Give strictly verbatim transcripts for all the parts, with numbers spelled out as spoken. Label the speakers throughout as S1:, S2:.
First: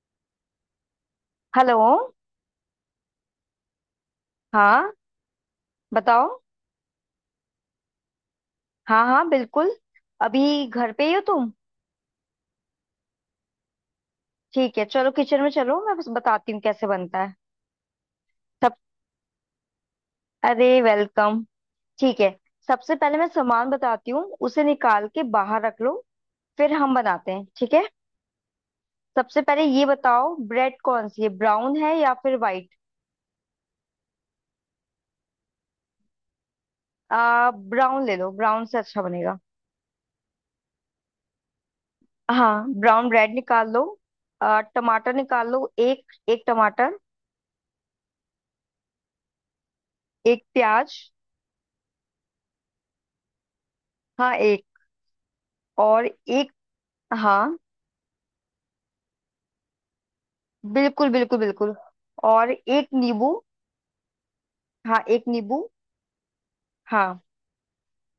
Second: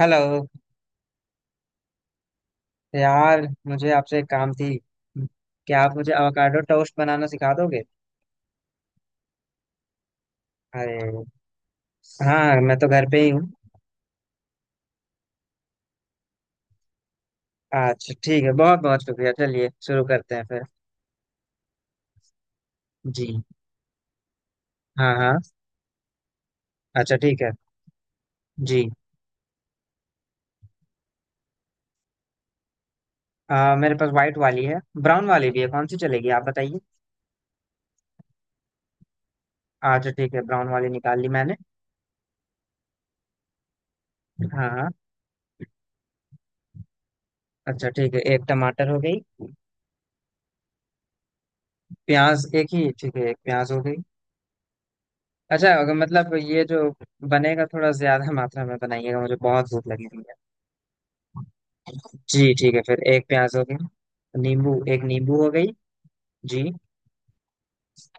S1: Hello
S2: hello.
S1: यार, मुझे आपसे एक काम थी।
S2: हाँ,
S1: क्या आप मुझे
S2: बताओ।
S1: अवाकाडो टोस्ट बनाना सिखा दोगे?
S2: हाँ हाँ बिल्कुल। अभी घर पे ही हो
S1: अरे
S2: तुम?
S1: हाँ, मैं तो घर पे ही हूँ।
S2: ठीक है, चलो किचन में चलो, मैं बस बताती हूँ कैसे बनता है।
S1: अच्छा ठीक है,
S2: सब...
S1: बहुत बहुत शुक्रिया, चलिए शुरू करते हैं फिर।
S2: अरे, वेलकम। ठीक है। सबसे पहले मैं
S1: जी
S2: सामान बताती हूँ, उसे निकाल
S1: हाँ
S2: के
S1: हाँ।
S2: बाहर रख लो, फिर हम
S1: अच्छा
S2: बनाते
S1: ठीक
S2: हैं,
S1: है।
S2: ठीक है।
S1: जी।
S2: सबसे पहले ये बताओ, ब्रेड कौन सी है, ब्राउन है या फिर वाइट?
S1: आ, मेरे पास वाइट वाली है। ब्राउन वाली भी है, कौन सी चलेगी आप बताइए।
S2: आ ब्राउन ले लो, ब्राउन से अच्छा बनेगा।
S1: अच्छा ठीक है, ब्राउन वाली निकाल ली मैंने।
S2: हाँ, ब्राउन ब्रेड निकाल लो। आ,
S1: हाँ हाँ।
S2: टमाटर निकाल लो, एक एक टमाटर।
S1: अच्छा ठीक है, एक टमाटर हो गई।
S2: एक प्याज।
S1: प्याज एक ही ठीक है, एक प्याज हो गई।
S2: हाँ, एक
S1: अच्छा, अगर
S2: और
S1: मतलब
S2: एक।
S1: ये जो
S2: हाँ,
S1: बनेगा थोड़ा ज्यादा मात्रा में बनाइएगा, मुझे बहुत भूख लगी।
S2: बिल्कुल बिल्कुल बिल्कुल। और
S1: जी ठीक है,
S2: एक
S1: फिर एक
S2: नींबू।
S1: प्याज हो गया, नींबू एक
S2: हाँ, एक
S1: नींबू हो
S2: नींबू।
S1: गई। जी।
S2: हाँ,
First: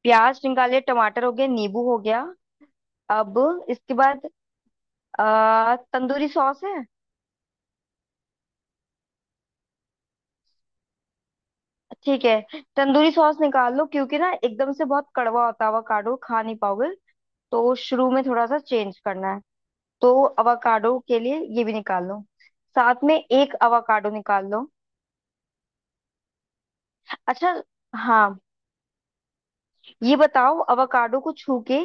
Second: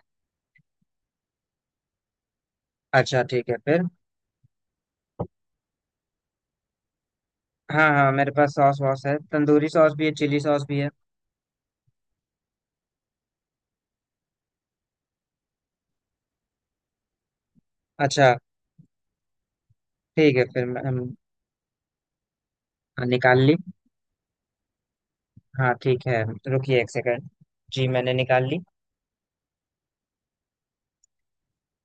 S2: प्याज निकाले, टमाटर हो गया, नींबू हो गया।
S1: अच्छा
S2: अब
S1: ठीक है फिर।
S2: इसके बाद आ, तंदूरी सॉस है।
S1: हाँ हाँ, मेरे पास सॉस वॉस है, तंदूरी सॉस भी है, चिली सॉस भी है।
S2: ठीक है। तंदूरी सॉस निकाल लो, क्योंकि ना एकदम से बहुत कड़वा होता है, अवाकाडो खा नहीं पाओगे। तो शुरू में
S1: अच्छा
S2: थोड़ा सा चेंज करना है। तो
S1: ठीक है फिर। मैं
S2: अवाकाडो
S1: हम-
S2: के लिए ये भी निकाल लो। साथ
S1: हाँ,
S2: में
S1: निकाल
S2: एक
S1: ली।
S2: अवाकाडो निकाल लो।
S1: हाँ ठीक है। रुकिए एक सेकंड।
S2: अच्छा।
S1: जी मैंने
S2: हाँ,
S1: निकाल ली।
S2: ये बताओ अवोकाडो को छू के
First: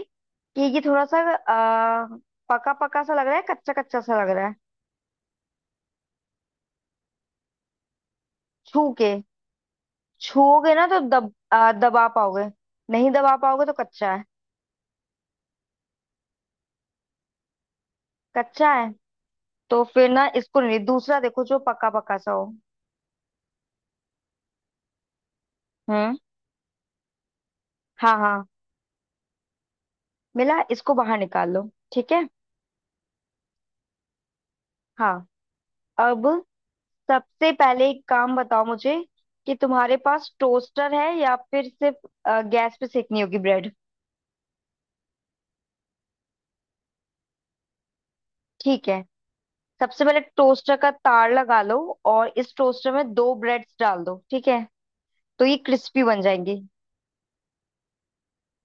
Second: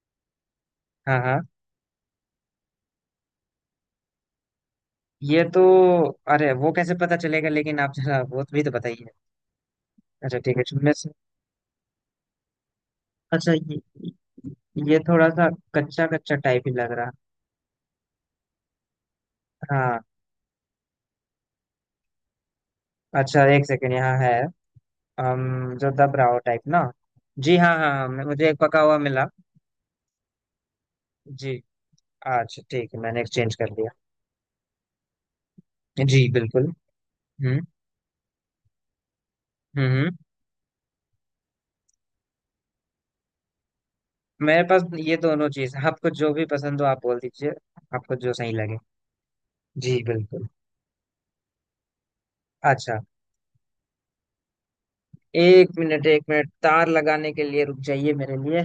S2: कि ये थोड़ा सा
S1: हाँ हाँ।
S2: आ, पका पका सा लग रहा है, कच्चा कच्चा सा लग रहा है?
S1: ये तो, अरे वो कैसे पता चलेगा, लेकिन आप जरा वो भी तो
S2: छू
S1: बताइए।
S2: के...
S1: अच्छा ठीक है,
S2: छूओगे ना
S1: इनमें
S2: तो
S1: से।
S2: दब आ, दबा पाओगे। नहीं दबा
S1: अच्छा,
S2: पाओगे तो
S1: ये
S2: कच्चा है।
S1: ये थोड़ा सा कच्चा कच्चा टाइप ही लग रहा।
S2: कच्चा है तो
S1: हाँ।
S2: फिर ना इसको नहीं, दूसरा देखो जो पका पका सा हो।
S1: अच्छा एक सेकंड, यहाँ है, हम जो दब
S2: हम्म।
S1: रहा हो टाइप ना। जी हाँ हाँ हाँ,
S2: हाँ
S1: मैं-
S2: हाँ,
S1: मुझे एक पका हुआ मिला।
S2: मिला। इसको बाहर निकाल
S1: जी।
S2: लो, ठीक है।
S1: अच्छा ठीक है, मैंने एक्सचेंज कर लिया।
S2: हाँ, अब
S1: जी बिल्कुल।
S2: सबसे
S1: हम्म
S2: पहले एक काम बताओ मुझे, कि
S1: हम्म
S2: तुम्हारे
S1: हम्म।
S2: पास टोस्टर है या फिर सिर्फ अ, गैस पे सेकनी होगी ब्रेड?
S1: मेरे पास ये दोनों चीज, आपको जो भी पसंद हो आप बोल दीजिए, आपको जो सही लगे।
S2: ठीक है,
S1: जी
S2: सबसे पहले
S1: बिल्कुल।
S2: टोस्टर का तार लगा लो। और इस टोस्टर
S1: अच्छा,
S2: में दो ब्रेड्स डाल दो, ठीक है। तो ये
S1: एक
S2: क्रिस्पी
S1: मिनट
S2: बन
S1: एक मिनट,
S2: जाएंगी।
S1: तार लगाने के लिए रुक जाइए मेरे लिए।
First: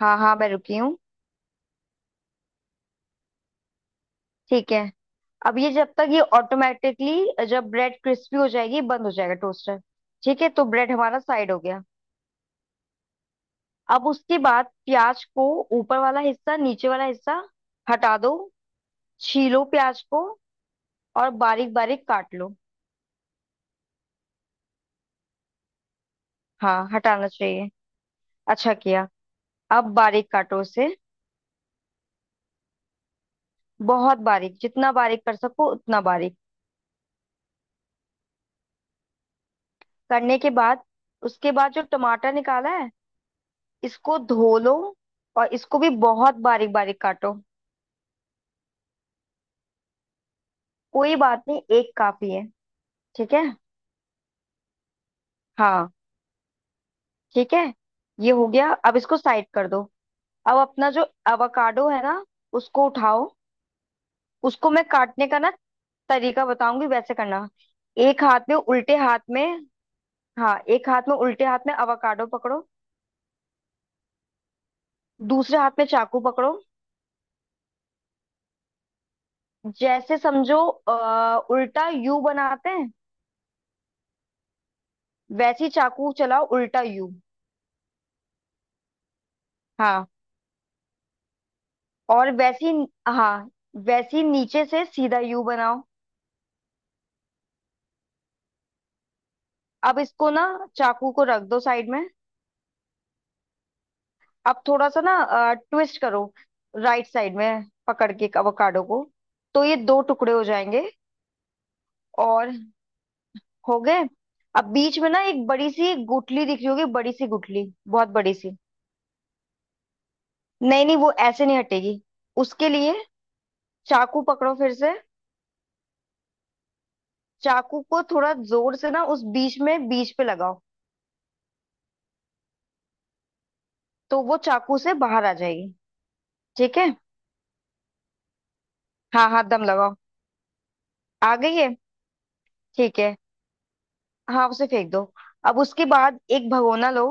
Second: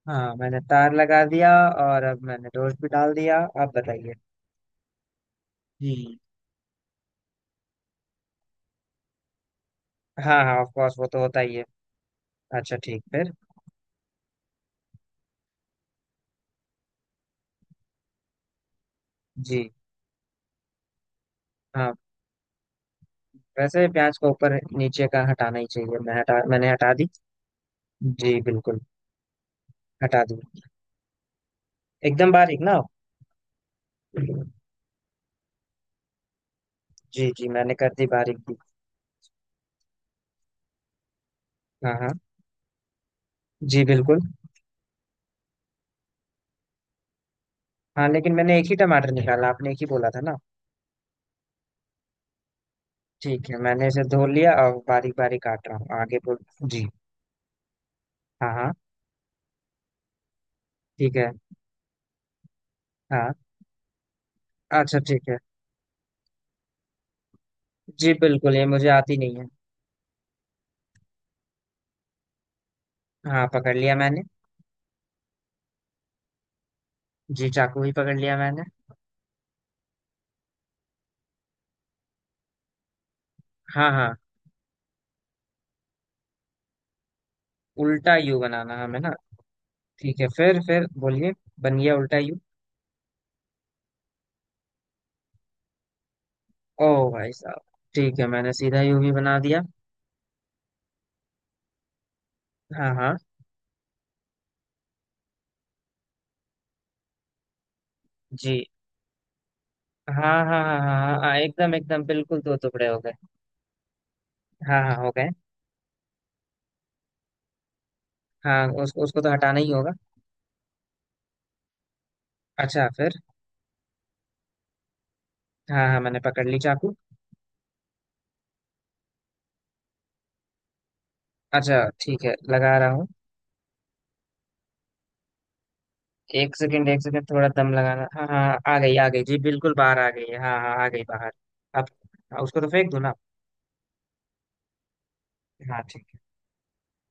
S2: हाँ हाँ,
S1: हाँ
S2: मैं
S1: मैंने
S2: रुकी
S1: तार
S2: हूँ।
S1: लगा दिया, और अब मैंने टोस्ट भी डाल दिया, आप बताइए।
S2: ठीक है। अब ये जब तक
S1: जी।
S2: ये ऑटोमेटिकली जब ब्रेड क्रिस्पी हो जाएगी बंद हो जाएगा टोस्टर। ठीक
S1: हाँ
S2: है,
S1: हाँ,
S2: तो
S1: ऑफ
S2: ब्रेड
S1: कोर्स वो तो
S2: हमारा
S1: होता
S2: साइड
S1: ही
S2: हो
S1: है।
S2: गया।
S1: अच्छा ठीक, फिर?
S2: अब उसके बाद प्याज को ऊपर वाला हिस्सा, नीचे वाला हिस्सा हटा दो, छीलो
S1: जी।
S2: प्याज को, और बारीक
S1: हाँ,
S2: बारीक काट लो।
S1: वैसे प्याज को ऊपर नीचे का हटाना ही चाहिए, मैं हटा, मैंने
S2: हाँ,
S1: हटा दी।
S2: हटाना चाहिए।
S1: जी
S2: अच्छा
S1: बिल्कुल।
S2: किया। अब
S1: हटा
S2: बारीक
S1: दी।
S2: काटो उसे,
S1: एकदम बारीक ना हो।
S2: बहुत बारीक, जितना बारीक कर सको उतना बारीक।
S1: जी जी, मैंने कर दी, बारीक दी।
S2: करने के बाद, उसके बाद जो
S1: हाँ हाँ।
S2: टमाटर निकाला है
S1: जी
S2: इसको
S1: बिल्कुल।
S2: धो लो, और इसको भी बहुत बारीक बारीक काटो।
S1: हाँ लेकिन मैंने एक ही टमाटर निकाला, आपने एक ही बोला था ना।
S2: कोई बात नहीं, एक काफी है, ठीक है।
S1: ठीक है, मैंने इसे धो लिया और बारीक बारीक काट रहा हूँ,
S2: हाँ
S1: आगे बोल। जी।
S2: ठीक है, ये हो
S1: हाँ
S2: गया,
S1: हाँ।
S2: अब इसको साइड कर दो। अब अपना जो
S1: ठीक है।
S2: एवोकाडो है ना, उसको उठाओ।
S1: हाँ।
S2: उसको मैं
S1: अच्छा
S2: काटने
S1: ठीक है।
S2: का ना तरीका बताऊंगी, वैसे करना।
S1: जी
S2: एक हाथ में,
S1: बिल्कुल, ये मुझे
S2: उल्टे
S1: आती
S2: हाथ
S1: नहीं है।
S2: में... हाँ, एक हाथ में, उल्टे हाथ में एवोकाडो पकड़ो।
S1: हाँ पकड़ लिया मैंने।
S2: दूसरे हाथ में चाकू पकड़ो।
S1: जी, चाकू ही पकड़ लिया मैंने।
S2: जैसे समझो अ, उल्टा यू बनाते हैं,
S1: हाँ हाँ।
S2: वैसी चाकू चलाओ, उल्टा यू।
S1: उल्टा यू बनाना हमें ना।
S2: हाँ
S1: ठीक है फिर फिर बोलिए। बन गया उल्टा
S2: और
S1: यू।
S2: वैसी... हाँ, वैसी नीचे से सीधा यू बनाओ।
S1: ओ भाई साहब, ठीक है, मैंने सीधा यूवी बना दिया।
S2: अब इसको ना चाकू को रख दो साइड में।
S1: हाँ हाँ।
S2: अब थोड़ा सा ना ट्विस्ट करो, राइट साइड में पकड़ के
S1: जी।
S2: अवोकाडो को, तो ये दो
S1: हाँ
S2: टुकड़े हो
S1: हाँ हाँ
S2: जाएंगे।
S1: हाँ हाँ हाँ, एकदम एकदम बिल्कुल
S2: और
S1: दो टुकड़े हो गए।
S2: हो गए। अब
S1: हाँ हाँ
S2: बीच में
S1: हो
S2: ना
S1: गए।
S2: एक बड़ी सी गुठली दिख रही होगी, बड़ी सी गुठली, बहुत बड़ी सी।
S1: हाँ, उसको उसको तो हटाना ही होगा।
S2: नहीं नहीं, वो ऐसे नहीं हटेगी। उसके
S1: अच्छा
S2: लिए
S1: फिर?
S2: चाकू पकड़ो फिर से।
S1: हाँ हाँ, मैंने पकड़ ली चाकू।
S2: चाकू को थोड़ा जोर से ना उस बीच में, बीच पे लगाओ,
S1: अच्छा ठीक है, लगा रहा हूँ।
S2: तो वो चाकू से बाहर आ जाएगी।
S1: एक
S2: ठीक
S1: सेकंड
S2: है।
S1: एक सेकंड, थोड़ा दम लगाना, हाँ हाँ आ गई आ गई,
S2: हाँ
S1: जी
S2: हाँ, दम
S1: बिल्कुल
S2: लगाओ,
S1: बाहर आ गई है, हाँ हाँ आ गई बाहर।
S2: आ गई है।
S1: अब हाँ, उसको तो फेंक दो
S2: ठीक
S1: ना।
S2: है, हाँ उसे फेंक दो। अब
S1: हाँ
S2: उसके
S1: ठीक
S2: बाद एक भगोना लो,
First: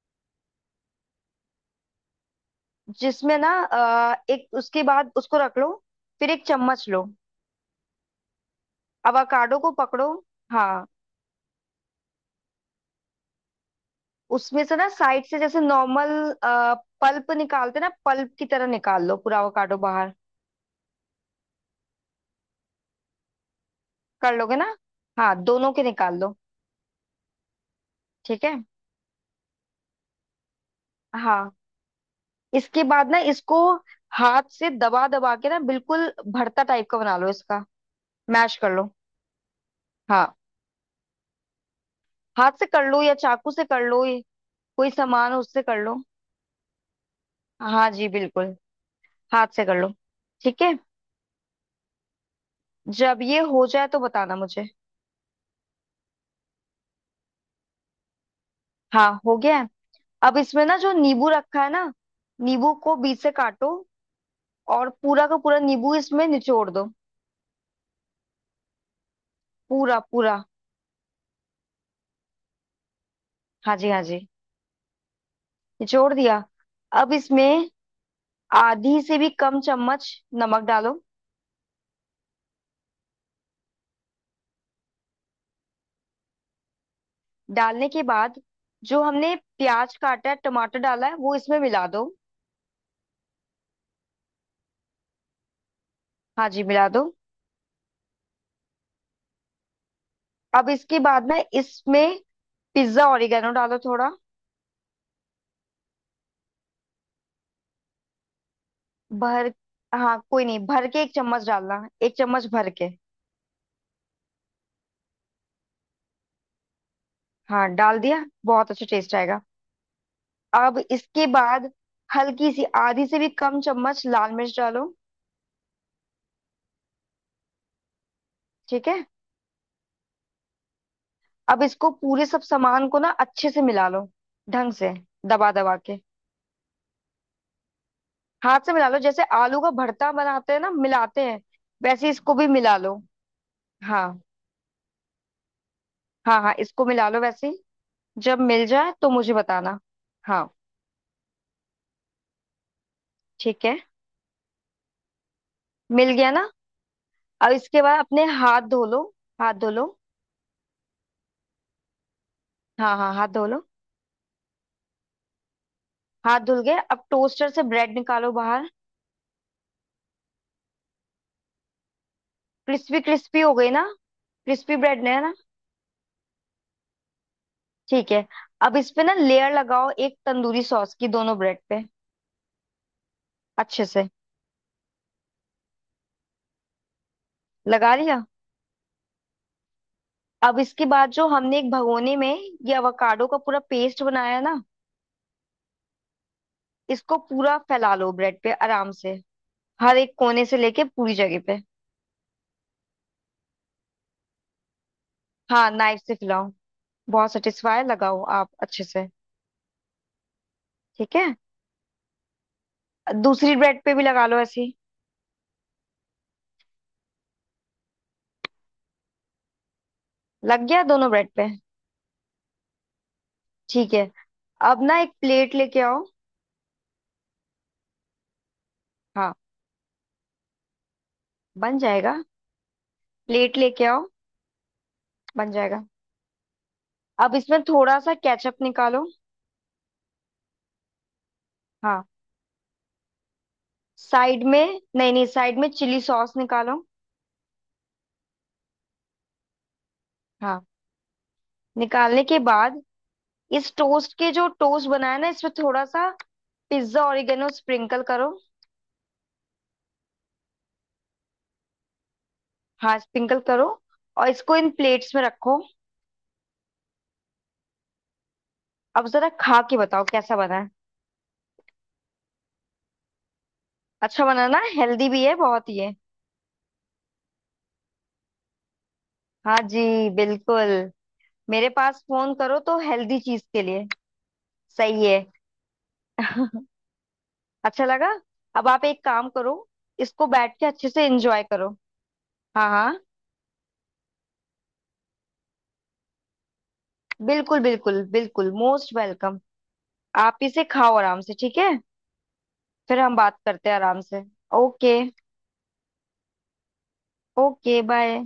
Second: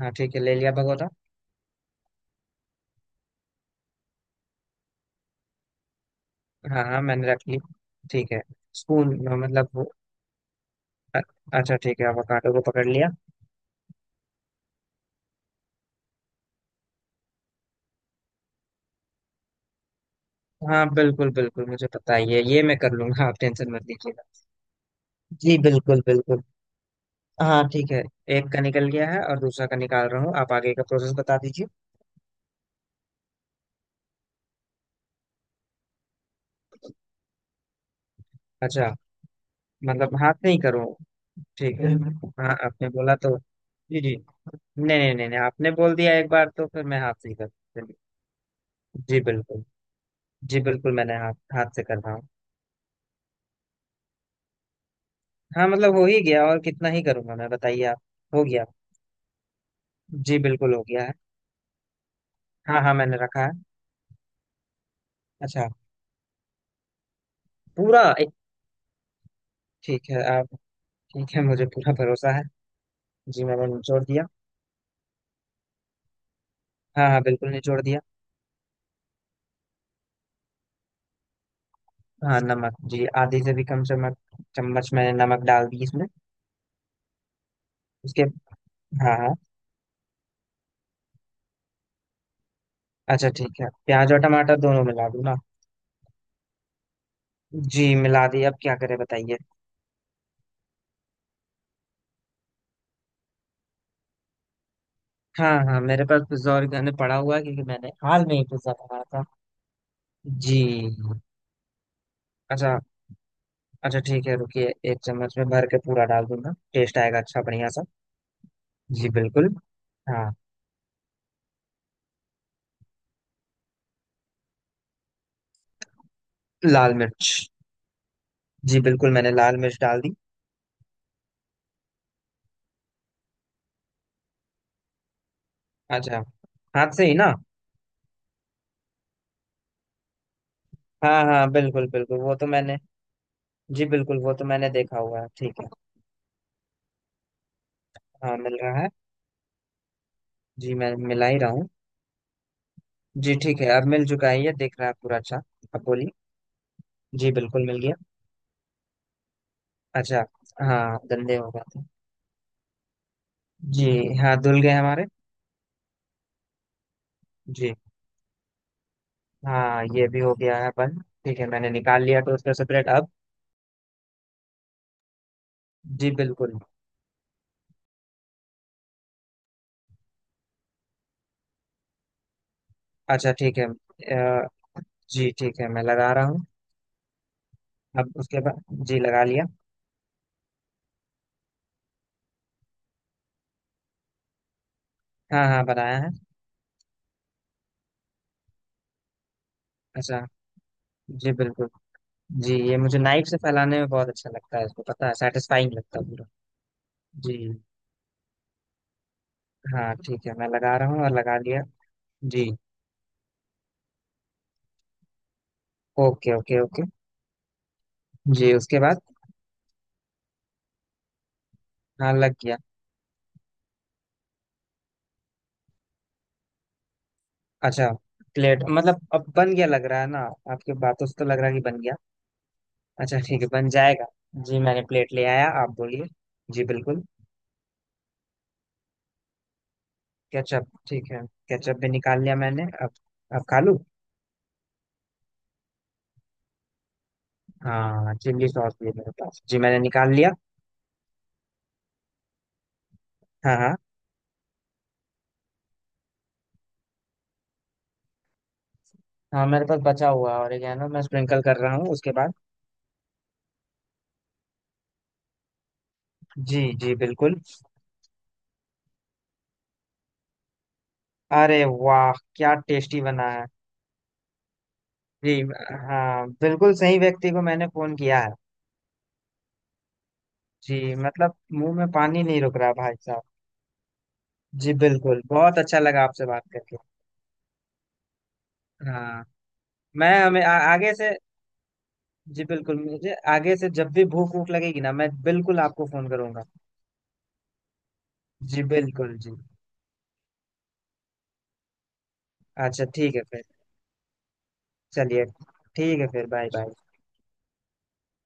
S1: है, हाँ ठीक है, ले लिया भगोटा।
S2: जिसमें ना अ, एक... उसके बाद उसको रख लो, फिर एक
S1: हाँ
S2: चम्मच
S1: हाँ
S2: लो।
S1: मैंने रख ली। ठीक है, स्पून।
S2: अवाकाडो
S1: मतलब
S2: को
S1: वो-
S2: पकड़ो। हाँ,
S1: अच्छा ठीक है, अवोकाडो को पकड़ लिया।
S2: उसमें से ना साइड से जैसे नॉर्मल पल्प निकालते ना, पल्प की तरह निकाल लो, पूरा अवाकाडो बाहर।
S1: हाँ बिल्कुल बिल्कुल, मुझे पता ही है, ये मैं कर लूंगा, आप टेंशन मत लीजिएगा।
S2: कर लोगे ना? हाँ,
S1: जी
S2: दोनों के
S1: बिल्कुल
S2: निकाल लो।
S1: बिल्कुल। हाँ ठीक है,
S2: ठीक
S1: एक
S2: है।
S1: का निकल गया है और दूसरा का निकाल रहा हूँ, आप आगे का प्रोसेस बता
S2: हाँ,
S1: दीजिए।
S2: इसके बाद ना इसको हाथ से दबा दबा के ना बिल्कुल भरता टाइप का बना लो इसका, मैश कर
S1: अच्छा,
S2: लो।
S1: मतलब हाथ
S2: हाँ,
S1: नहीं करो। ठीक है।
S2: हाथ
S1: हाँ
S2: से कर
S1: आपने
S2: लो या
S1: बोला तो।
S2: चाकू से कर
S1: जी
S2: लो,
S1: जी।
S2: ये- कोई
S1: नहीं नहीं नहीं
S2: सामान
S1: नहीं,
S2: हो उससे
S1: आपने
S2: कर
S1: बोल
S2: लो।
S1: दिया एक बार तो फिर मैं हाथ से ही कर,
S2: हाँ
S1: चलिए।
S2: जी बिल्कुल,
S1: जी
S2: हाथ
S1: बिल्कुल।
S2: से कर लो,
S1: जी
S2: ठीक है।
S1: बिल्कुल, मैंने हाथ हाथ से कर रहा हूँ।
S2: जब ये हो जाए तो बताना मुझे।
S1: हाँ मतलब हो ही गया, और कितना ही करूंगा मैं, बताइए आप। हो गया।
S2: हाँ, हो गया है। अब
S1: जी
S2: इसमें
S1: बिल्कुल
S2: ना
S1: हो
S2: जो
S1: गया है।
S2: नींबू रखा है ना, नींबू
S1: हाँ हाँ
S2: को
S1: मैंने
S2: बीच से
S1: रखा है।
S2: काटो, और पूरा का पूरा
S1: अच्छा।
S2: नींबू इसमें निचोड़ दो।
S1: पूरा एक?
S2: पूरा
S1: ठीक है
S2: पूरा।
S1: आप। ठीक है, मुझे पूरा भरोसा है। जी मैंने
S2: हाँ जी,
S1: निचोड़
S2: हाँ
S1: दिया।
S2: जी, निचोड़ दिया।
S1: हाँ
S2: अब
S1: हाँ बिल्कुल
S2: इसमें
S1: निचोड़ दिया।
S2: आधी से भी कम चम्मच नमक डालो।
S1: हाँ नमक, जी, आधे से भी कम चम्मच, चम्मच मैंने नमक डाल दी इसमें।
S2: डालने के
S1: उसके।
S2: बाद जो
S1: हाँ
S2: हमने
S1: हाँ।
S2: प्याज काटा है, टमाटर डाला है, वो इसमें मिला दो।
S1: अच्छा ठीक है, प्याज और टमाटर दोनों मिला दूँ ना।
S2: हाँ जी, मिला दो।
S1: जी मिला दिए, अब क्या करें बताइए।
S2: अब इसके बाद ना इसमें पिज्जा ओरिगेनो डालो थोड़ा
S1: हाँ हाँ, मेरे पास पिज्जा घर पड़ा हुआ है क्योंकि मैंने हाल में ही पिज्जा मंगाया था।
S2: भर। हाँ, कोई
S1: जी।
S2: नहीं, भर के एक चम्मच डालना, एक चम्मच भर
S1: अच्छा।
S2: के।
S1: अच्छा ठीक है, रुकिए एक चम्मच में भर के पूरा डाल दूंगा, टेस्ट आएगा अच्छा बढ़िया
S2: हाँ,
S1: सा।
S2: डाल दिया, बहुत अच्छा
S1: जी
S2: टेस्ट आएगा।
S1: बिल्कुल। हाँ।
S2: अब इसके बाद हल्की सी आधी से भी कम चम्मच लाल मिर्च डालो।
S1: लाल मिर्च। जी
S2: ठीक है।
S1: बिल्कुल, मैंने लाल मिर्च डाल दी।
S2: अब इसको, पूरे सब सामान को ना अच्छे से मिला लो, ढंग से, दबा दबा के।
S1: अच्छा। हाथ से ही ना?
S2: हाथ से मिला लो, जैसे आलू का भरता बनाते हैं ना मिलाते
S1: हाँ
S2: हैं,
S1: हाँ बिल्कुल
S2: वैसे
S1: बिल्कुल, वो
S2: इसको
S1: तो
S2: भी मिला
S1: मैंने।
S2: लो।
S1: जी बिल्कुल,
S2: हाँ
S1: वो तो मैंने देखा हुआ है, ठीक है।
S2: हाँ, हाँ इसको मिला लो वैसे ही।
S1: हाँ
S2: जब
S1: मिल
S2: मिल
S1: रहा है।
S2: जाए तो मुझे बताना। हाँ
S1: जी मैं मिला ही रहा हूँ। जी ठीक
S2: ठीक
S1: है,
S2: है,
S1: अब मिल चुका है, ये दिख रहा है पूरा अच्छा। अब बोलिए।
S2: मिल गया ना?
S1: जी
S2: अब
S1: बिल्कुल मिल
S2: इसके
S1: गया।
S2: बाद अपने हाथ धो लो, हाथ धो लो।
S1: अच्छा। हाँ गंदे हो गए थे।
S2: हाँ हाँ, हाथ धो लो।
S1: जी हाँ धुल गए हमारे।
S2: हाथ धुल गए, अब टोस्टर से
S1: जी।
S2: ब्रेड निकालो बाहर।
S1: हाँ ये भी हो गया है बंद, ठीक है मैंने निकाल लिया टोस्टर से ब्रेड,
S2: क्रिस्पी
S1: अब?
S2: क्रिस्पी हो गई ना? क्रिस्पी ब्रेड ने है ना?
S1: जी बिल्कुल।
S2: ठीक है। अब इस पे ना लेयर लगाओ एक तंदूरी सॉस की, दोनों ब्रेड पे,
S1: अच्छा ठीक है।
S2: अच्छे से
S1: अ, जी ठीक है, मैं लगा रहा हूँ।
S2: लगा
S1: अब
S2: लिया।
S1: उसके बाद, जी लगा लिया।
S2: अब इसके बाद जो हमने एक भगोने में ये अवोकाडो का पूरा पेस्ट बनाया है ना,
S1: हाँ हाँ बनाया है।
S2: इसको पूरा फैला लो ब्रेड पे आराम से, हर एक
S1: अच्छा।
S2: कोने से लेके पूरी
S1: जी
S2: जगह पे।
S1: बिल्कुल। जी, ये मुझे नाइफ से फैलाने में बहुत अच्छा लगता है इसको, पता है,
S2: हाँ,
S1: सेटिस्फाइंग लगता
S2: नाइफ
S1: है
S2: से
S1: पूरा।
S2: फैलाओ, बहुत
S1: जी।
S2: सेटिस्फाई लगाओ आप अच्छे से।
S1: हाँ ठीक है, मैं लगा रहा हूँ और
S2: ठीक है।
S1: लगा लिया। जी।
S2: दूसरी ब्रेड पे भी लगा लो ऐसे ही।
S1: Okay okay okay. जी उसके बाद।
S2: लग गया दोनों ब्रेड पे।
S1: हाँ लग गया।
S2: ठीक है, अब ना एक प्लेट लेके आओ।
S1: अच्छा, प्लेट? मतलब अब
S2: हाँ,
S1: बन गया, लग रहा है ना, आपकी बातों से तो लग रहा है कि
S2: बन
S1: बन गया।
S2: जाएगा।
S1: अच्छा ठीक है,
S2: प्लेट
S1: बन
S2: लेके आओ।
S1: जाएगा। जी मैंने प्लेट ले आया,
S2: बन
S1: आप
S2: जाएगा।
S1: बोलिए। जी बिल्कुल।
S2: अब इसमें थोड़ा सा केचप निकालो।
S1: केचप, ठीक है, केचप भी
S2: हाँ,
S1: निकाल लिया मैंने, अब अब खा लूँ।
S2: साइड में... नहीं नहीं, साइड में चिली सॉस निकालो।
S1: हाँ चिल्ली सॉस भी है मेरे पास, जी मैंने निकाल लिया।
S2: हाँ, निकालने के बाद
S1: हाँ
S2: इस
S1: हाँ।
S2: टोस्ट के, जो टोस्ट बनाया ना, इसमें थोड़ा सा पिज्जा ओरिगेनो स्प्रिंकल करो।
S1: हाँ मेरे पास बचा हुआ है और ये है ना, मैं स्प्रिंकल कर रहा हूँ उसके बाद।
S2: हाँ, स्प्रिंकल करो, और इसको इन प्लेट्स में रखो।
S1: जी जी बिल्कुल।
S2: अब जरा खा के बताओ, कैसा बना है?
S1: अरे वाह, क्या टेस्टी बना है।
S2: अच्छा बना ना, हेल्दी भी
S1: जी।
S2: है बहुत ही।
S1: हाँ बिल्कुल, सही व्यक्ति को मैंने फोन किया है।
S2: हाँ जी, बिल्कुल।
S1: जी, मतलब
S2: मेरे
S1: मुंह में
S2: पास
S1: पानी
S2: फोन
S1: नहीं रुक
S2: करो
S1: रहा
S2: तो
S1: भाई
S2: हेल्दी
S1: साहब।
S2: चीज के लिए।
S1: जी
S2: सही है।
S1: बिल्कुल, बहुत अच्छा लगा आपसे बात करके।
S2: अच्छा लगा। अब आप एक
S1: हाँ
S2: काम करो,
S1: मैं,
S2: इसको
S1: हमें आ,
S2: बैठ के अच्छे
S1: आगे
S2: से
S1: से।
S2: एंजॉय करो।
S1: जी
S2: हाँ
S1: बिल्कुल,
S2: हाँ,
S1: मुझे आगे से जब भी भूख भूख लगेगी ना, मैं बिल्कुल आपको फोन करूंगा।
S2: बिल्कुल बिल्कुल बिल्कुल,
S1: जी
S2: मोस्ट
S1: बिल्कुल जी।
S2: वेलकम। आप इसे खाओ आराम से, ठीक है।
S1: अच्छा
S2: फिर
S1: ठीक
S2: हम
S1: है
S2: बात
S1: फिर,
S2: करते हैं आराम से। ओके।
S1: चलिए ठीक है फिर, बाय बाय।
S2: Okay, bye.